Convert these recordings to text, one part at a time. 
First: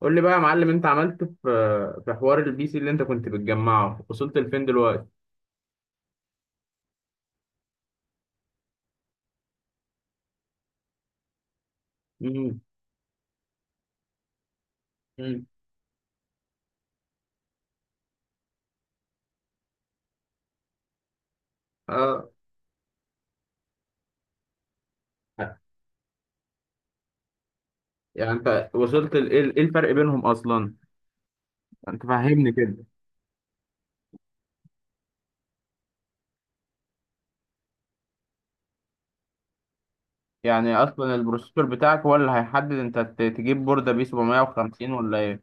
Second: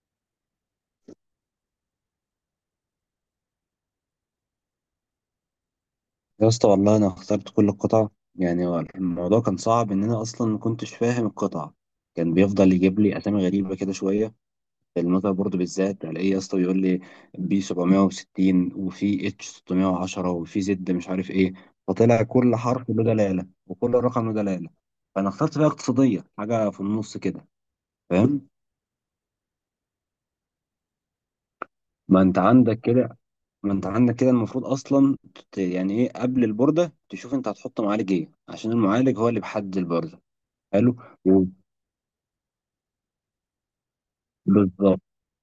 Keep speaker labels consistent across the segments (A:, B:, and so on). A: قول لي بقى يا معلم، انت عملت في حوار البي سي اللي انت كنت بتجمعه، وصلت لفين دلوقتي؟
B: يا اسطى والله انا اخترت كل القطع. يعني هو الموضوع كان صعب ان انا اصلا ما كنتش فاهم القطع، كان
A: مم.
B: بيفضل يجيب لي اسامي غريبه كده شويه. في المذر
A: مم.
B: بورد بالذات الاقيه يا اسطى بيقول لي بي 760 وفي اتش 610 وفي زد مش عارف ايه، فطلع
A: اه.
B: كل حرف له دلاله وكل رقم له دلاله. فانا اخترت بقى اقتصاديه، حاجه في النص كده،
A: يعني
B: فاهم.
A: انت وصلت إيه الفرق بينهم اصلا؟ انت
B: ما انت
A: فهمني كده.
B: عندك كده ما انت عندك كده المفروض اصلا يعني ايه قبل البورده تشوف انت هتحط معالج ايه، عشان المعالج هو اللي بيحدد البورده.
A: يعني
B: حلو،
A: اصلا
B: و-
A: البروسيسور بتاعك هو اللي هيحدد انت تجيب بوردة بي 750
B: بالظبط.
A: ولا ايه؟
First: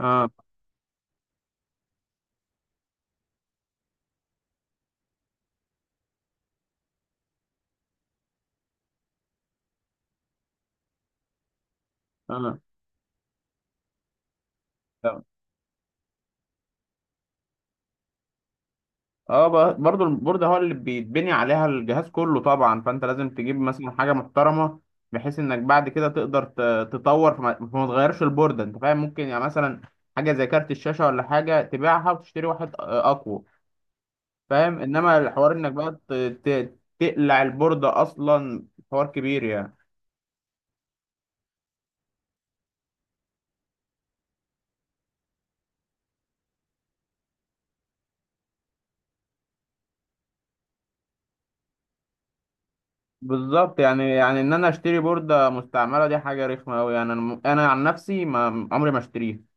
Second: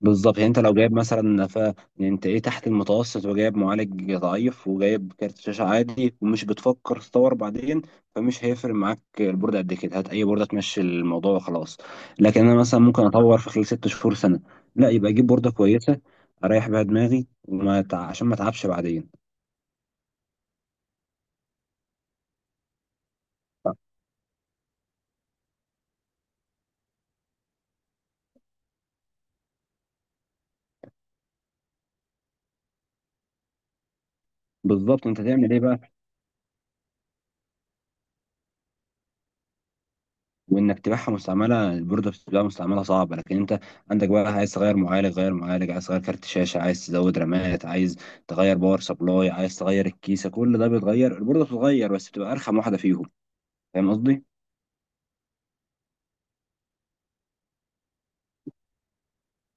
A: اه.
B: بالظبط، يعني انت لو جايب مثلا يعني انت ايه تحت المتوسط وجايب معالج ضعيف وجايب كارت شاشه عادي ومش بتفكر تطور بعدين، فمش هيفرق معاك البورد قد كده، هات اي بورده تمشي الموضوع وخلاص. لكن انا
A: اه.
B: مثلا ممكن اطور في خلال ست شهور سنه، لا يبقى اجيب بورده كويسه اريح بيها دماغي عشان ما اتعبش بعدين.
A: اه، برضو البورد هو اللي بيتبني عليها الجهاز كله طبعا، فانت لازم تجيب مثلا حاجه محترمه، بحيث انك بعد كده تقدر تطور، فما تغيرش البورده، انت فاهم، ممكن يعني مثلا حاجه زي كارت الشاشه ولا حاجه تبيعها وتشتري واحد اقوى، فاهم،
B: بالظبط،
A: انما
B: انت
A: الحوار
B: تعمل ايه
A: انك
B: بقى؟
A: بقى تقلع البورده اصلا، حوار كبير يعني.
B: وانك تبيعها مستعمله، البورده بتبقى مستعمله صعبه. لكن انت عندك بقى عايز تغير معالج، غير معالج عايز تغير كارت شاشه، عايز تزود رامات، عايز تغير باور سبلاي، عايز تغير الكيسه، كل ده بيتغير، البورده بتتغير بس بتبقى ارخم واحده فيهم،
A: بالظبط،
B: فاهم
A: يعني
B: قصدي.
A: يعني ان انا اشتري بورده مستعمله دي حاجه رخمه قوي، يعني انا عن نفسي ما عمري ما اشتريها.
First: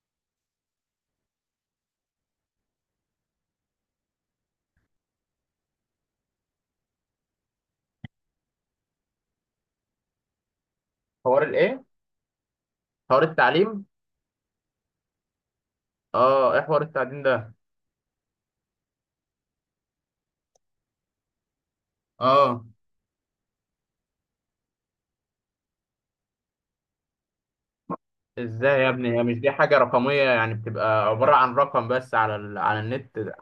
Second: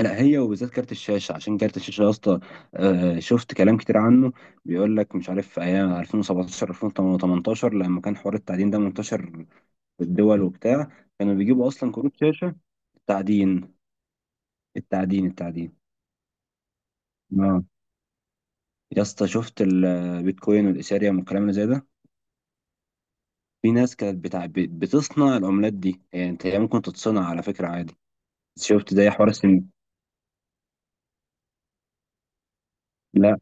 B: لا، هي وبالذات كارت الشاشه، عشان كارت الشاشه يا اسطى، شفت كلام كتير عنه. بيقول لك مش عارف في ايام 2017 2018 لما كان حوار التعدين ده منتشر في الدول وبتاع، كانوا
A: حوار
B: بيجيبوا
A: الايه؟
B: اصلا كروت شاشه
A: حوار
B: تعدين.
A: التعليم؟
B: التعدين، التعدين.
A: اه، ايه حوار التعليم ده؟
B: آه. يا اسطى شفت البيتكوين والايثيريوم والكلام اللي زي ده،
A: اه.
B: في ناس كانت بتاع بتصنع العملات دي. يعني انت هي ممكن تتصنع على فكره عادي،
A: ازاي يا
B: شفت زي
A: ابني؟ هي
B: حوار
A: مش دي
B: السن.
A: حاجة رقمية؟ يعني بتبقى عبارة عن رقم بس على النت ده.
B: لا،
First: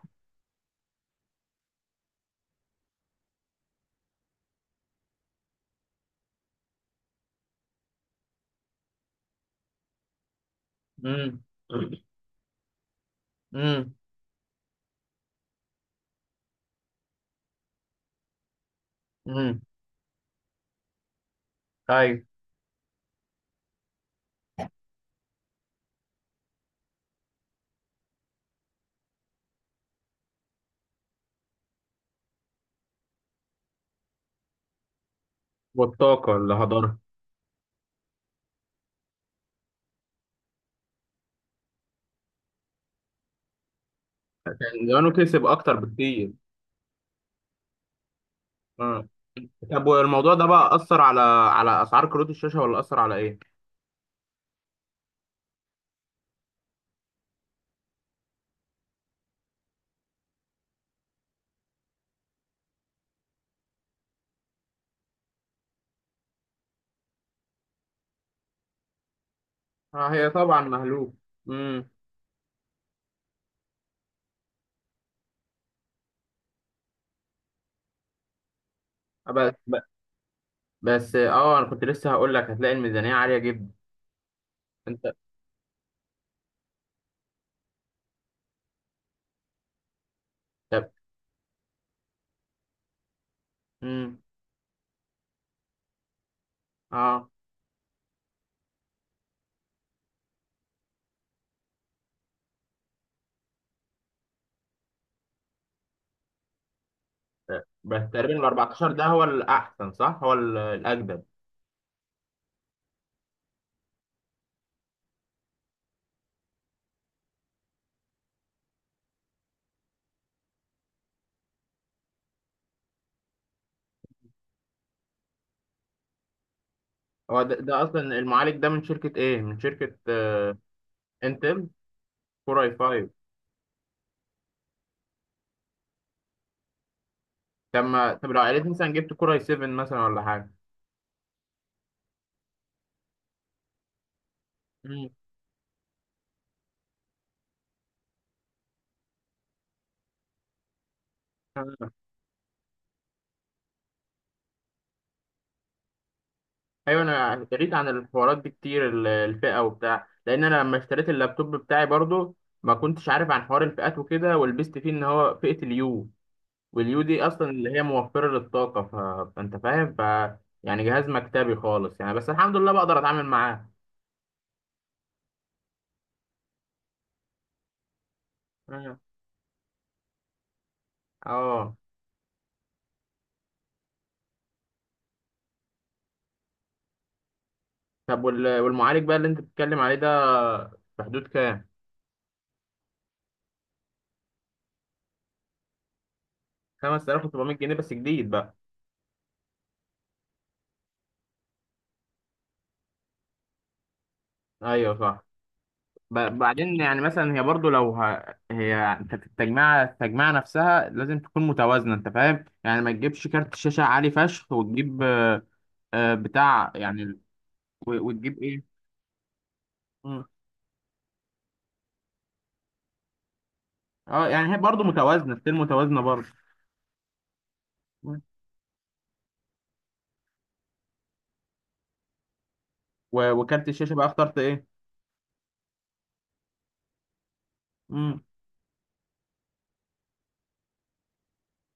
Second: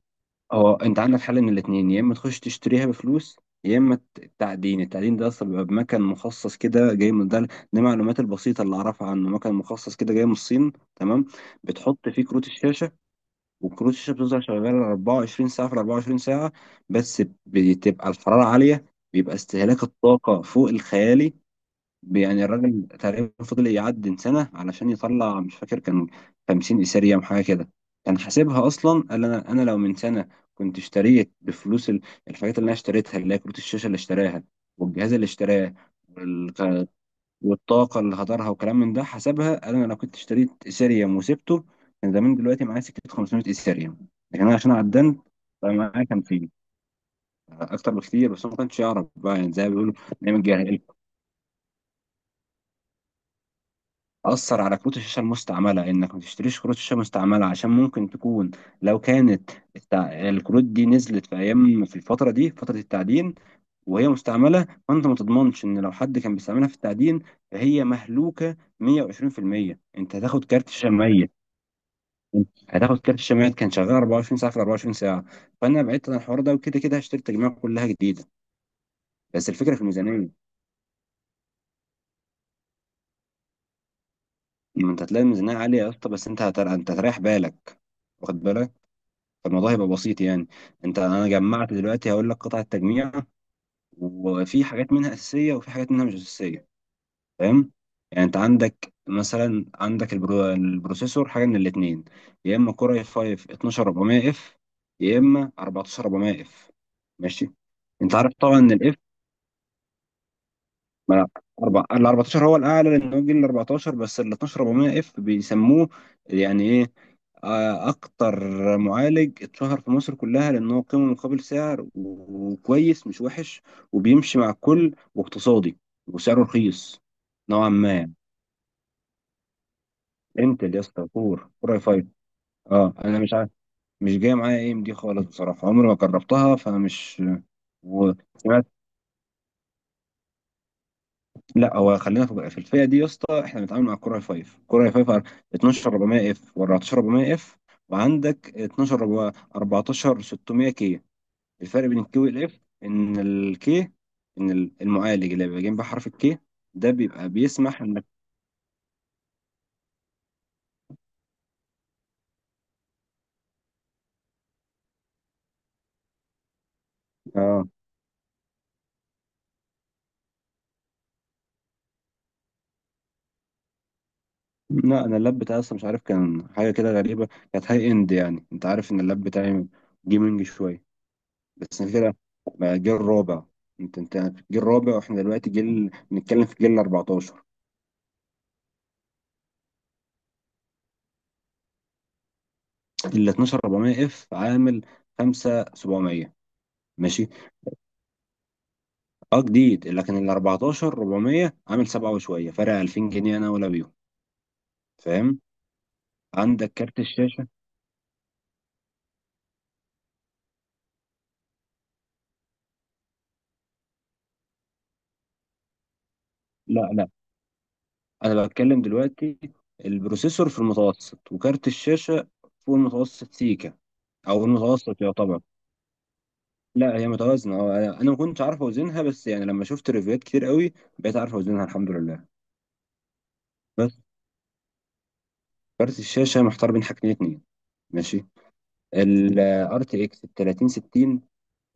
B: هو انت عندك حل من الاثنين، يا اما تخش تشتريها بفلوس، يا اما التعدين. التعدين ده اصلا بيبقى بمكان مخصص كده جاي من ده، دي المعلومات البسيطه اللي اعرفها عنه، مكان مخصص كده جاي من الصين، تمام.
A: امم.
B: بتحط فيه كروت الشاشه، وكروت
A: امم.
B: الشاشه بتفضل شغاله 24 ساعه في 24 ساعه، بس بتبقى الحراره عاليه، بيبقى
A: امم.
B: استهلاك الطاقة فوق الخيالي.
A: ايوه.
B: يعني الراجل تقريبا فضل يعدي سنة علشان يطلع مش فاكر كان 50 إيثيريوم حاجة كده، كان حاسبها أصلا، قال أنا لو من سنة كنت اشتريت بفلوس الحاجات اللي أنا اشتريتها اللي هي كروت الشاشة اللي اشتراها والجهاز اللي اشتراه
A: والطاقة اللي
B: والك-
A: هدرها.
B: والطاقة اللي هدرها وكلام من ده، حسبها قال أنا لو كنت اشتريت إيثيريوم وسبته كان زمان دلوقتي معايا سكة 500 إيثيريوم، لكن أنا عشان
A: كان زمانه
B: عدنت
A: كسب اكتر
B: فمعايا
A: بكتير.
B: 50. أكتر بكتير، بس هو ما كانش يعرف
A: اه.
B: بقى، يعني زي ما
A: طب
B: بيقولوا
A: والموضوع
B: نايم
A: ده بقى
B: الجاهل.
A: اثر على اسعار كروت الشاشة، ولا اثر على ايه؟
B: أثر على كروت الشاشة المستعملة، إنك ما تشتريش كروت شاشة مستعملة عشان ممكن تكون، لو كانت الكروت دي نزلت في أيام، في الفترة دي فترة التعدين، وهي مستعملة فأنت ما تضمنش إن لو حد كان بيستعملها في التعدين فهي مهلوكة 120%،
A: اه،
B: أنت
A: هي
B: هتاخد
A: طبعا
B: كارت شاشة
A: مهلوك.
B: ميت.
A: امم.
B: هتاخد كارت شاشة ميت كان شغال 24 ساعة في 24 ساعة. فأنا بعدت عن الحوار ده، وكده كده هشتري التجميع كلها جديدة، بس
A: بس
B: الفكرة في الميزانية.
A: بس انا كنت لسه هقول لك هتلاقي الميزانية عالية جدا.
B: ما أنت
A: انت.
B: هتلاقي الميزانية عالية يا اسطى، بس أنت أنت هتريح بالك، واخد بالك، فالموضوع هيبقى بسيط يعني.
A: طب.
B: انت انا جمعت دلوقتي هقول لك قطع التجميع،
A: امم.
B: وفي حاجات منها اساسيه وفي حاجات منها مش اساسيه،
A: اه.
B: فاهم. يعني انت عندك مثلا، عندك البروسيسور حاجه من الاثنين، يا اما كور اي 5 12400 اف، يا اما 14400 اف، ماشي.
A: بس
B: انت عارف
A: تقريبا ال
B: طبعا ان
A: 14
B: الاف،
A: ده هو الاحسن، صح؟ هو ال-
B: ما
A: الاجدد
B: أنا أربع، ال 14 هو الأعلى لأن هو الجيل ال 14، بس ال 12 400 اف بيسموه يعني إيه، أكتر معالج اتشهر في مصر كلها لأن هو قيمة مقابل سعر وكويس مش وحش وبيمشي مع الكل واقتصادي وسعره رخيص،
A: هو ده،
B: نوعا
A: اصلا
B: ما.
A: المعالج ده من شركه ايه، من شركه
B: انتل يا اسطى، كور،
A: انتل.
B: اي 5.
A: كور اي
B: اه
A: 5.
B: انا مش عارف مش جايه معايا اي ام دي خالص، بصراحه عمري ما جربتها فانا مش،
A: طب ما طب لو قالت
B: وسمعت،
A: مثلا جبت كور اي 7 مثلا ولا حاجه.
B: لا هو خلينا في الفئه دي يا اسطى، احنا بنتعامل مع الكوره هاي فايف، الكوره هاي
A: مم.
B: فايف على 12 400 اف و14 400 اف، وعندك 14 600 كي. الفرق
A: آه.
B: بين الكي والاف ان الكي، ان المعالج اللي بيبقى جنب حرف الكي ده
A: ايوه.
B: بيبقى
A: انا قريت
B: بيسمح
A: عن
B: انك،
A: الحوارات دي كتير، الفئه وبتاع، لان انا لما اشتريت اللابتوب بتاعي برضو ما كنتش عارف عن حوار الفئات وكده، ولبست فيه ان هو فئه اليو. واليو دي اصلا
B: اه.
A: اللي هي موفره للطاقه، فانت فاهم، يعني جهاز مكتبي خالص يعني، بس الحمد لله بقدر اتعامل معاه.
B: لا، انا اللاب بتاعي اصلا مش عارف كان حاجه كده غريبه، كانت هاي اند، يعني انت عارف
A: مم.
B: ان اللاب بتاعي جيمنج شويه،
A: اه.
B: بس أنا كده بقى جيل رابع. انت جيل رابع، واحنا دلوقتي جيل، بنتكلم في جيل 14.
A: طب والمعالج بقى اللي انت بتتكلم عليه ده في حدود كام؟
B: ال 12400 اف عامل 5700،
A: 5700
B: ماشي.
A: جنيه بس، جديد بقى؟
B: اه جديد، لكن ال 14400 عامل 7 وشويه، فرق 2000 جنيه انا ولا بيهم،
A: ايوه صح.
B: فاهم.
A: ب-
B: عندك
A: بعدين
B: كارت
A: يعني مثلا هي
B: الشاشه،
A: برضو لو هي، انت في التجميعه نفسها لازم تكون متوازنه، انت فاهم، يعني ما تجيبش كارت شاشه عالي فشخ وتجيب بتاع
B: لا
A: يعني
B: لا،
A: وتجيب
B: انا
A: ايه.
B: بتكلم دلوقتي،
A: مم.
B: البروسيسور في المتوسط وكارت الشاشه فوق المتوسط سيكا،
A: اه
B: او
A: يعني هي برضو
B: المتوسط
A: متوازنه،
B: يعتبر.
A: ستيل متوازنه برضو.
B: لا هي متوازنه اه، أنا ما
A: مم.
B: كنتش عارف اوزنها، بس يعني لما شفت ريفيوات كتير قوي بقيت عارف اوزنها، الحمد لله.
A: وكارت الشاشه
B: بس
A: بقى اخترت ايه؟
B: كارت الشاشه محتار بين حاجتين اتنين،
A: امم.
B: ماشي. ال RTX ال 3060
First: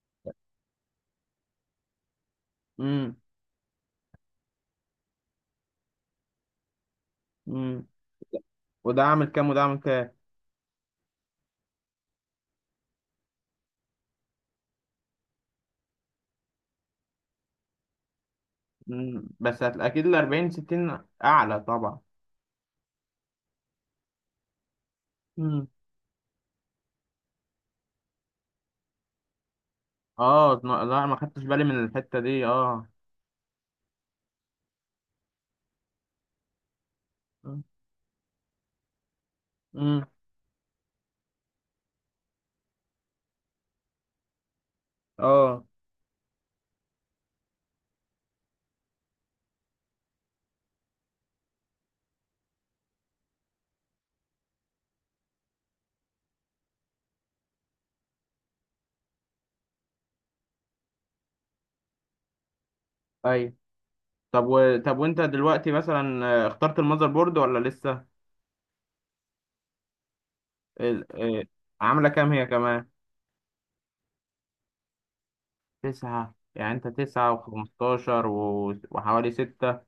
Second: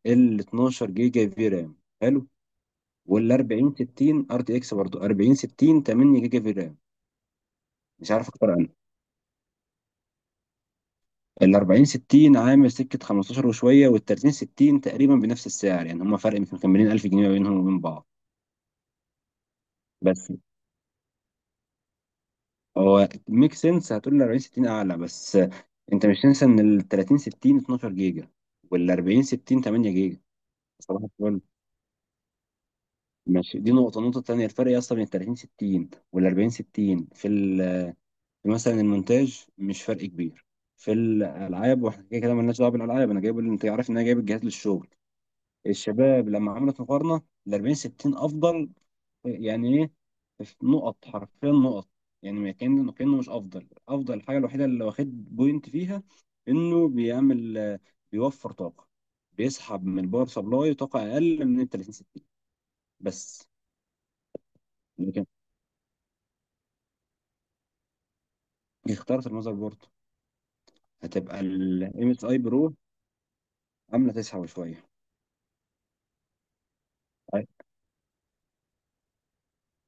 B: ال 12 جيجا في رام، حلو.
A: امم.
B: وال 40 60 ار تي اكس، برضه 40 60، 8 جيجا في رام،
A: امم.
B: مش عارف اكتر عنه.
A: وده عامل كام وده عامل كام؟
B: ال 40 60 عامل سكه 15 وشويه، وال 30 60 تقريبا بنفس السعر، يعني هما فرق يمكن كان مليون، 1000 جنيه ما بينهم وبين بعض.
A: مم. اكيد ال
B: بس
A: 40 60 اعلى طبعا.
B: هو ميك سنس، هتقول ال 40 60 اعلى، بس
A: امم.
B: انت مش تنسى ان ال 30 60 12 جيجا وال 40 60 8 جيجا.
A: اه،
B: صباح
A: لا، ما
B: الفل،
A: خدتش بالي من الحتة دي. اه.
B: ماشي. دي نقطة، النقطة التانية الفرق يا اسطى بين ال 30 60 وال 40 60 في ال، مثلا المونتاج، مش فرق
A: امم.
B: كبير. في الالعاب، واحنا كده كده مالناش دعوه بالالعاب، انا جايب، اللي انت عارف ان انا جايب الجهاز للشغل،
A: اه.
B: الشباب لما عملت مقارنه ال 40 60 افضل، يعني ايه، في نقط، حرفيا نقط، يعني ما كان، كانه مش افضل افضل. الحاجه الوحيده اللي واخد بوينت فيها انه بيعمل بيوفر طاقه، بيسحب من الباور سبلاي طاقه اقل من ال 30 60، بس.
A: اي. طب طب وانت
B: لكن
A: دلوقتي مثلا اخترت المذر بورد ولا لسه؟
B: اخترت المذر بورد،
A: ال...
B: هتبقى
A: آه، عاملة
B: الام اس
A: كام
B: اي
A: هي
B: برو،
A: كمان؟
B: عامله تسحب شويه.
A: تسعة يعني، انت تسعة وخمستاشر وحوالي ستة.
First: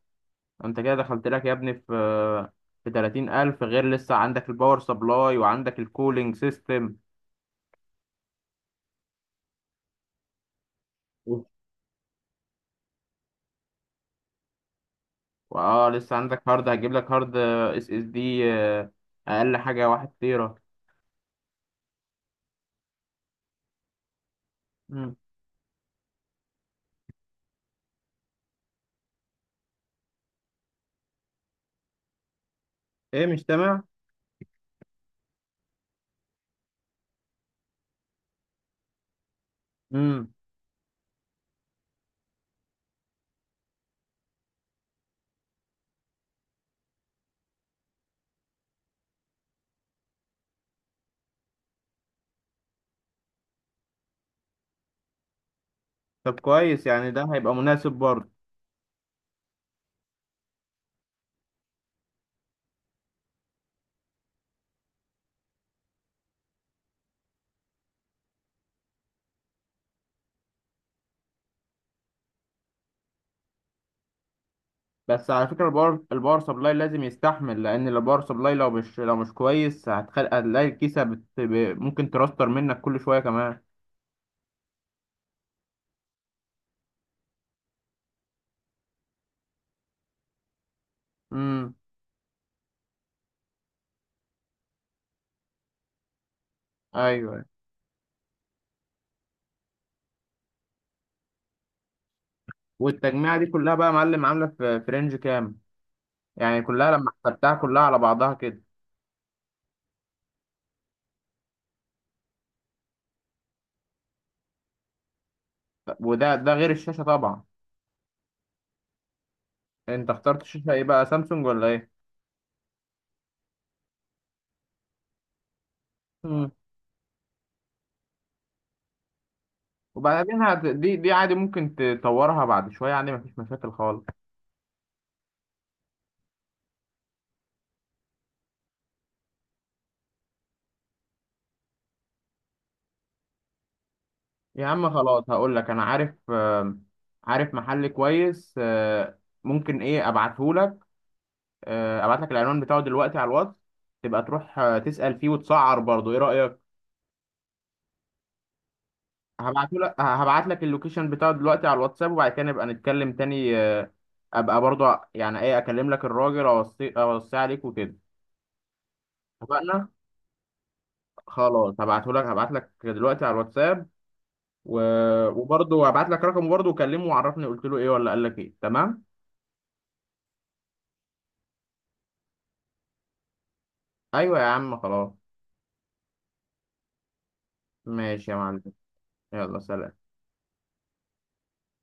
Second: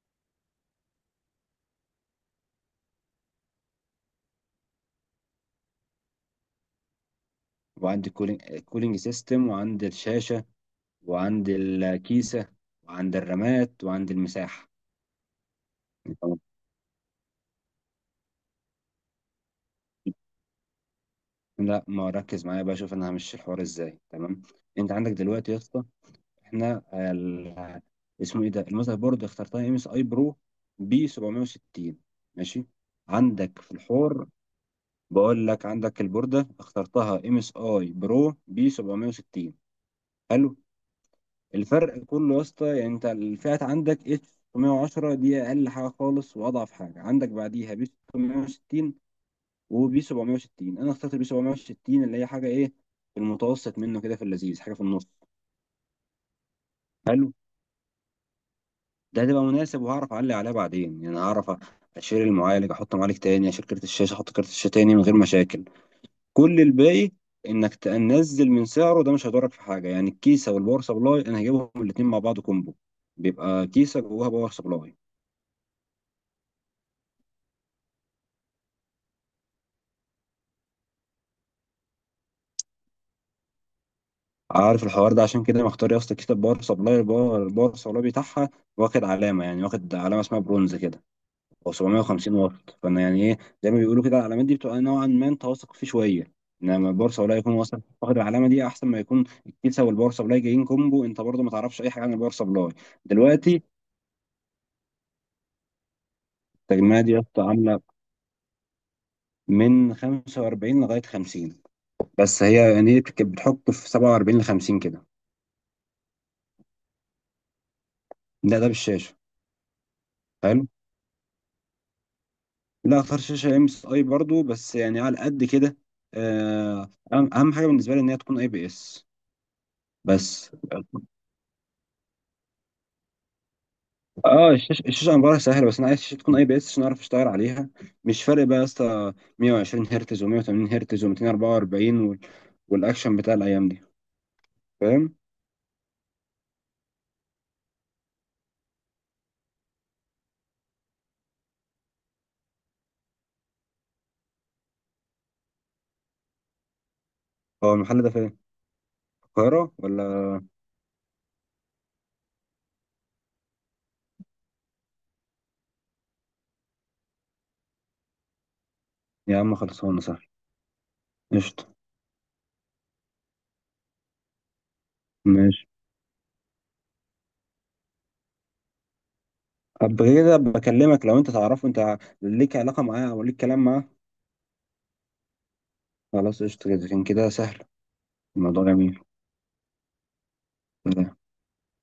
A: انت كده دخلت لك يا ابني في تلاتين ألف، غير لسه عندك الباور سبلاي وعندك الكولينج سيستم.
B: وعندي كولينج سيستم، وعندي الشاشة، وعندي الكيسة، وعندي الرامات، وعندي المساحة،
A: واه لسه
B: تمام.
A: عندك هارد، هجيب لك هارد اس اس دي، اقل حاجه واحد تيرا.
B: لا ما ركز معايا بقى، شوف انا همشي الحوار ازاي، تمام. انت عندك
A: مم.
B: دلوقتي يا اسطى احنا اسمه ايه ده، المذر بورد اخترتها ام اس اي برو بي 760، ماشي.
A: ايه، مش
B: عندك في
A: سامع.
B: الحوار، بقول لك عندك البوردة اخترتها ام اس اي برو بي 760،
A: امم.
B: حلو. الفرق كله يا اسطى، يعني انت الفئات عندك اتش 610 دي اقل حاجه خالص واضعف حاجه، عندك بعديها بي 660، وبي 760. انا اخترت البي 760 اللي هي حاجه ايه، في المتوسط منه كده، في اللذيذ، حاجه في النص،
A: طب كويس، يعني ده
B: حلو.
A: هيبقى مناسب برضه.
B: ده هتبقى مناسب، وهعرف اعلي عليها بعدين، يعني هعرف اشيل المعالج احط معالج تاني، اشيل كارت الشاشه احط كارت الشاشه تاني من غير مشاكل. كل الباقي، انك تنزل من سعره ده مش هيضرك في حاجه، يعني الكيسه والباور سبلاي انا هجيبهم الاتنين مع بعض كومبو، بيبقى كيسه جواها باور سبلاي.
A: بس على فكره، الباور سبلاي لازم يستحمل، لان الباور سبلاي لو مش كويس هتلاقي الكيسه ممكن ترستر منك كل شويه كمان.
B: عارف الحوار ده، عشان كده مختار يا اسطى كتاب باور سبلاي، الباور سبلاي بتاعها واخد علامه، يعني واخد علامه اسمها برونز كده، او
A: امم.
B: 750 واط، فانا يعني ايه، زي ما بيقولوا كده، العلامات دي بتبقى نوعا ما انت واثق فيه شويه، انما الباور سبلاي
A: ايوه.
B: يكون واثق واخد العلامه دي احسن ما يكون الكيسه والباور سبلاي جايين كومبو، انت برضه ما تعرفش اي حاجه عن الباور سبلاي.
A: والتجميعه دي
B: دلوقتي
A: كلها بقى يا معلم عامله في رينج كام؟ يعني كلها
B: التجميعه
A: لما
B: دي يا اسطى
A: حسبتها
B: عامله
A: كلها على بعضها كده.
B: من 45 لغايه 50، بس هي يعني إيه، بتحط في 47 ل 50 كده.
A: طب وده غير الشاشه طبعا.
B: ده ده بالشاشه.
A: انت اخترت الشاشه ايه بقى، سامسونج ولا ايه؟
B: لا، فرش شاشة ام اس اي برضه بس يعني على قد كده، أهم حاجة بالنسبة لي ان هي تكون اي بي اس.
A: وبعدين
B: بس
A: دي عادي ممكن تطورها بعد شوية، عادي مفيش مشاكل خالص.
B: اه، الشاشة امبارح سهلة، بس انا عايز الشاشة تكون اي بي اس عشان اعرف اشتغل عليها، مش فارق بقى يا اسطى 120 هرتز و180 هرتز و244 والاكشن بتاع الايام دي،
A: يا عم
B: فاهم.
A: خلاص، هقول لك أنا عارف عارف محل كويس ممكن إيه أبعته لك. أبعت لك العنوان بتاعه دلوقتي على الواتس، تبقى تروح تسأل فيه وتسعر برضه، إيه رأيك؟
B: هو المحل ده فين، القاهرة
A: هبعته لك
B: ولا؟
A: هبعت لك اللوكيشن بتاعه دلوقتي على الواتساب، وبعد كده نبقى نتكلم تاني. أبقى برضه يعني إيه أكلم لك الراجل، أوصي أوصي عليك وكده.
B: يا عم
A: اتفقنا؟
B: خلصانة صح، قشطة،
A: خلاص، هبعت لك دلوقتي على الواتساب. و-
B: ماشي.
A: وبرضه هبعت لك رقمه برضه، وكلمه وعرفني قلت له ايه ولا قال لك ايه، تمام؟
B: طب كده بكلمك لو انت تعرفه، انت ليك علاقة معاه او ليك كلام معاه.
A: ايوه يا عم خلاص.
B: خلاص قشطة، كده كان كده سهل،
A: ماشي يا معلم.
B: الموضوع جميل.
A: يلا سلام.